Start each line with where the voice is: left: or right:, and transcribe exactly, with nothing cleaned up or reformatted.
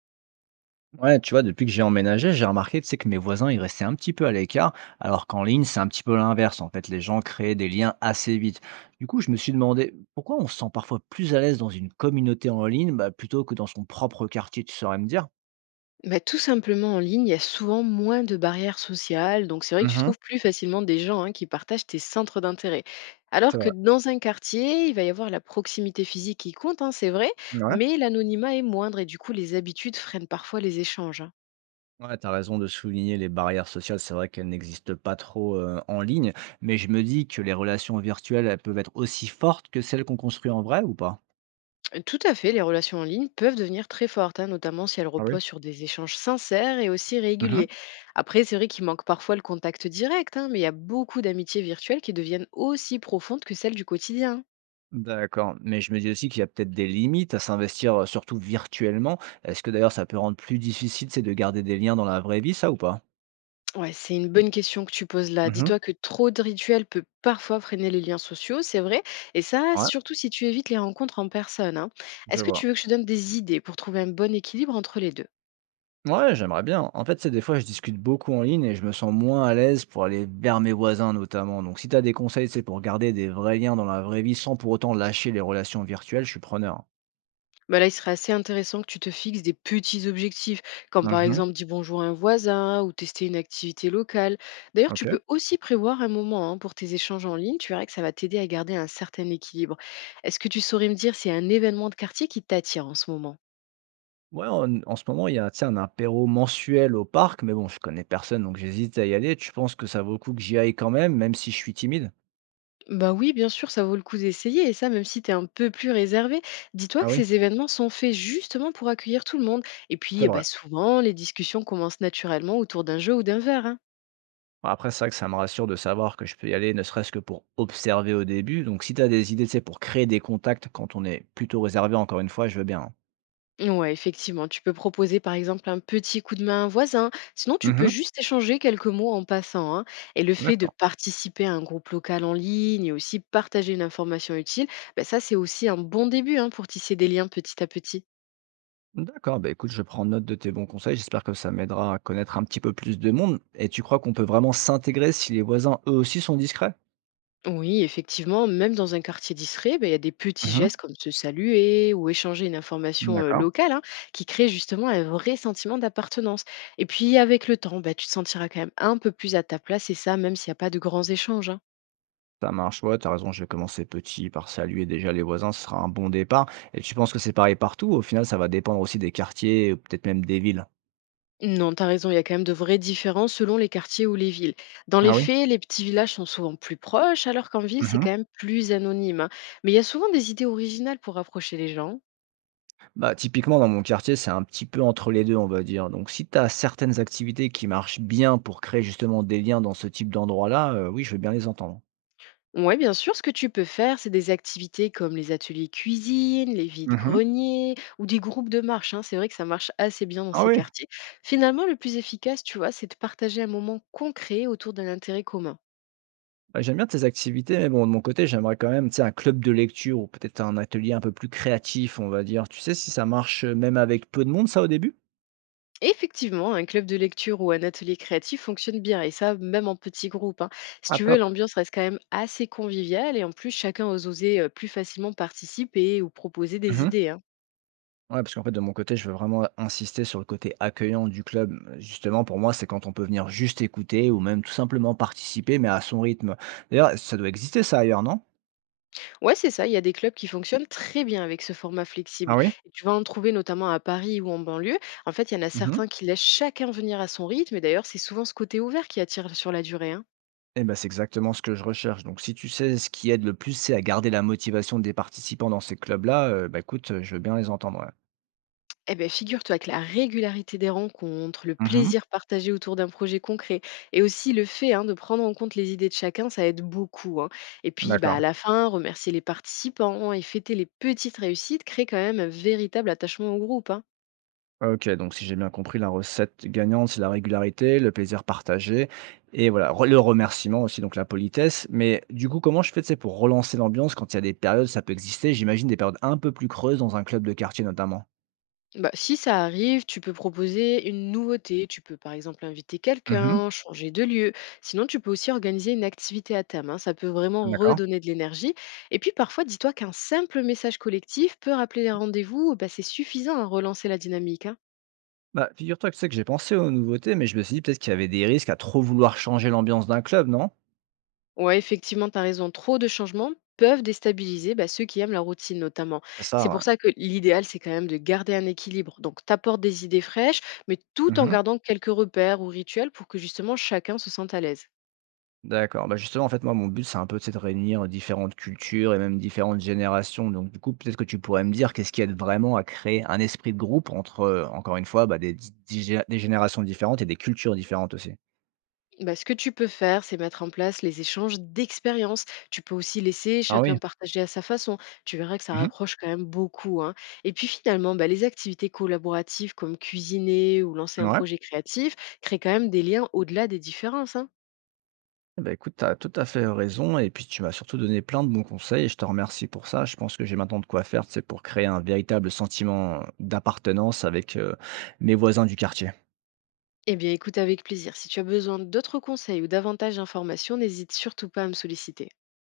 right: Ouais, tu vois, depuis que j'ai emménagé, j'ai remarqué, tu sais, que mes voisins, ils restaient un petit peu à l'écart, alors qu'en ligne, c'est un petit peu l'inverse. En fait, les gens créaient des liens assez vite. Du coup, je me suis demandé pourquoi on se sent parfois plus à l'aise dans une communauté en ligne bah, plutôt que dans son propre quartier, tu saurais me dire?
left: Bah, tout simplement en ligne, il y a souvent moins de barrières sociales, donc c'est vrai que tu
right: Mhm,
left: trouves plus facilement des gens, hein, qui partagent tes centres d'intérêt.
right: c'est
left: Alors que
right: vrai.
left: dans un quartier, il va y avoir la proximité physique qui compte, hein, c'est vrai,
right: Ouais.
left: mais l'anonymat est moindre et du coup les habitudes freinent parfois les échanges, hein.
right: Ouais, t'as raison de souligner les barrières sociales. C'est vrai qu'elles n'existent pas trop euh, en ligne, mais je me dis que les relations virtuelles, elles peuvent être aussi fortes que celles qu'on construit en vrai ou pas?
left: Euh, Tout à fait, les relations en ligne peuvent devenir très fortes, hein, notamment si elles
right: Ah oui.
left: reposent sur des échanges sincères et aussi
right: Mhm.
left: réguliers. Après, c'est vrai qu'il manque parfois le contact direct, hein, mais il y a beaucoup d'amitiés virtuelles qui deviennent aussi profondes que celles du quotidien.
right: D'accord, mais je me dis aussi qu'il y a peut-être des limites à s'investir, heu, surtout virtuellement. Est-ce que d'ailleurs ça peut rendre plus difficile, c'est de garder des liens dans la vraie vie, ça ou pas?
left: Ouais, c'est une bonne question que tu poses là.
right: Mmh.
left: Dis-toi que trop de rituels peut parfois freiner les liens sociaux, c'est vrai, et ça,
right: Ouais,
left: surtout si tu évites les rencontres en personne, hein.
right: je
left: Est-ce que
right: vois.
left: tu veux que je te donne des idées pour trouver un bon équilibre entre les deux?
right: Ouais, j'aimerais bien. En fait, c'est des fois, je discute beaucoup en ligne et je me sens moins à l'aise pour aller vers mes voisins notamment. Donc si tu as des conseils, c'est pour garder des vrais liens dans la vraie vie sans pour autant lâcher les relations virtuelles, je suis preneur.
left: Bah là, il serait assez intéressant que tu te fixes des petits objectifs, comme par
right: Mmh.
left: exemple dire bonjour à un voisin ou tester une activité locale. D'ailleurs,
right: OK.
left: tu peux aussi prévoir un moment, hein, pour tes échanges en ligne, tu verras que ça va t'aider à garder un certain équilibre. Est-ce que tu saurais me dire s'il y a un événement de quartier qui t'attire en ce moment?
right: Ouais, en en ce moment, il y a, tu sais, un apéro mensuel au parc, mais bon, je connais personne, donc j'hésite à y aller. Tu penses que ça vaut le coup que j'y aille quand même, même si je suis timide?
left: Bah oui, bien sûr, ça vaut le coup d'essayer, et ça, même si tu es un peu plus réservé. Dis-toi
right: Ah
left: que
right: oui?
left: ces événements sont faits justement pour accueillir tout le monde. Et puis,
right: C'est
left: eh
right: vrai.
left: bah, souvent, les discussions commencent naturellement autour d'un jeu ou d'un verre, hein.
right: Bah, après, c'est vrai que ça me rassure de savoir que je peux y aller, ne serait-ce que pour observer au début. Donc, si tu as des idées, tu sais, pour créer des contacts quand on est plutôt réservé, encore une fois, je veux bien, hein.
left: Ouais, effectivement, tu peux proposer par exemple un petit coup de main à un voisin, sinon tu peux
right: Mhm.
left: juste échanger quelques mots en passant, hein. Et le fait de
right: D'accord.
left: participer à un groupe local en ligne et aussi partager une information utile, bah ça c'est aussi un bon début, hein, pour tisser des liens petit à petit.
right: D'accord, bah, écoute, je prends note de tes bons conseils. J'espère que ça m'aidera à connaître un petit peu plus de monde. Et tu crois qu'on peut vraiment s'intégrer si les voisins, eux aussi, sont discrets?
left: Oui, effectivement, même dans un quartier discret, ben, il y a des petits
right: Mhm.
left: gestes comme se saluer ou échanger une information euh,
right: D'accord.
left: locale, hein, qui créent justement un vrai sentiment d'appartenance. Et puis avec le temps, ben, tu te sentiras quand même un peu plus à ta place et ça, même s'il n'y a pas de grands échanges, hein.
right: Ça marche, ouais, t'as raison, je vais commencer petit par saluer déjà les voisins, ce sera un bon départ. Et tu penses que c'est pareil partout? Au final, ça va dépendre aussi des quartiers, ou peut-être même des villes.
left: Non, t'as raison, il y a quand même de vraies différences selon les quartiers ou les villes. Dans
right: Ah
left: les
right: oui.
left: faits, les petits villages sont souvent plus proches, alors qu'en ville, c'est
right: Mhm.
left: quand même plus anonyme, hein. Mais il y a souvent des idées originales pour rapprocher les gens.
right: Bah, typiquement, dans mon quartier, c'est un petit peu entre les deux on va dire. Donc, si tu as certaines activités qui marchent bien pour créer justement des liens dans ce type d'endroit-là, heu, oui, je veux bien les entendre.
left: Ouais, bien sûr, ce que tu peux faire, c'est des activités comme les ateliers cuisine, les
right: Mmh.
left: vides-greniers ou des groupes de marche, hein. C'est vrai que ça marche assez bien dans
right: Ah
left: ces
right: oui,
left: quartiers. Finalement, le plus efficace, tu vois, c'est de partager un moment concret autour d'un intérêt commun.
right: bah, j'aime bien tes activités, mais bon, de mon côté, j'aimerais quand même, tu sais, un club de lecture ou peut-être un atelier un peu plus créatif, on va dire. Tu sais si ça marche, heu, même avec peu de monde, ça, au début?
left: Et effectivement, un club de lecture ou un atelier créatif fonctionne bien, et ça, même en petit groupe, hein. Si
right: Ah
left: tu veux,
right: top.
left: l'ambiance reste quand même assez conviviale, et en plus, chacun ose oser euh, plus facilement participer ou proposer des
right: Mmh.
left: idées, hein.
right: Ouais, parce qu'en fait, de mon côté, je veux vraiment insister sur le côté accueillant du club. Justement, pour moi, c'est quand on peut venir juste écouter ou même tout simplement participer, mais à son rythme. D'ailleurs, ça doit exister ça ailleurs, non?
left: Ouais, c'est ça, il y a des clubs qui fonctionnent très bien avec ce format
right: Ah
left: flexible.
right: oui?
left: Et tu vas en trouver notamment à Paris ou en banlieue. En fait, il y en a
right: Mmh mh.
left: certains qui laissent chacun venir à son rythme. Et d'ailleurs, c'est souvent ce côté ouvert qui attire sur la durée, hein.
right: Et bah, c'est exactement ce que je recherche. Donc si tu sais ce qui aide le plus, c'est à garder la motivation des participants dans ces clubs-là, heu, bah, écoute, je veux bien les entendre, ouais.
left: Eh bien, figure-toi que la régularité des rencontres, le
right: Mmh.
left: plaisir partagé autour d'un projet concret et aussi le fait, hein, de prendre en compte les idées de chacun, ça aide beaucoup, hein. Et puis, bah, à
right: D'accord.
left: la fin, remercier les participants et fêter les petites réussites crée quand même un véritable attachement au groupe, hein.
right: OK, donc si j'ai bien compris, la recette gagnante, c'est la régularité, le plaisir partagé et voilà, re le remerciement aussi, donc la politesse. Mais du coup, comment je fais, tu sais, pour relancer l'ambiance quand il y a des périodes, ça peut exister, j'imagine des périodes un peu plus creuses dans un club de quartier notamment?
left: Bah, si ça arrive, tu peux proposer une nouveauté. Tu peux par exemple inviter
right: Mmh.
left: quelqu'un, changer de lieu. Sinon, tu peux aussi organiser une activité à thème, hein. Ça peut vraiment
right: D'accord.
left: redonner de l'énergie. Et puis parfois, dis-toi qu'un simple message collectif peut rappeler les rendez-vous. Bah, c'est suffisant à relancer la dynamique, hein.
right: Bah, figure-toi que c'est que j'ai pensé aux nouveautés, mais je me suis dit peut-être qu'il y avait des risques à trop vouloir changer l'ambiance d'un club, non?
left: Ouais, effectivement, tu as raison. Trop de changements peuvent déstabiliser, bah, ceux qui aiment la routine notamment.
right: C'est
left: C'est
right: ça,
left: pour ça que l'idéal, c'est quand même de garder un équilibre. Donc, t'apportes des idées fraîches, mais
right: ouais.
left: tout en
right: Mmh.
left: gardant quelques repères ou rituels pour que justement chacun se sente à l'aise.
right: D'accord, bah, justement, en fait, moi, mon but, c'est un peu, tu sais, de réunir différentes cultures et même différentes générations. Donc, du coup, peut-être que tu pourrais me dire qu'est-ce qui aide vraiment à créer un esprit de groupe entre, heu, encore une fois, bah, des di di gé des générations différentes et des cultures différentes aussi?
left: Bah, ce que tu peux faire, c'est mettre en place les échanges d'expériences. Tu peux aussi laisser
right: Ah
left: chacun
right: oui.
left: partager à sa façon. Tu verras que ça
right: Mmh.
left: rapproche quand même beaucoup, hein. Et puis finalement, bah, les activités collaboratives comme cuisiner ou lancer un
right: Ouais.
left: projet créatif créent quand même des liens au-delà des différences, hein.
right: Eh bah, écoute, tu as tout à fait raison et puis tu m'as surtout donné plein de bons conseils et je te remercie pour ça. Je pense que j'ai maintenant de quoi faire, tu sais, pour créer un véritable sentiment d'appartenance avec, heu, mes voisins du quartier.
left: Eh bien, écoute avec plaisir. Si tu as besoin d'autres conseils ou davantage d'informations, n'hésite surtout pas à me solliciter.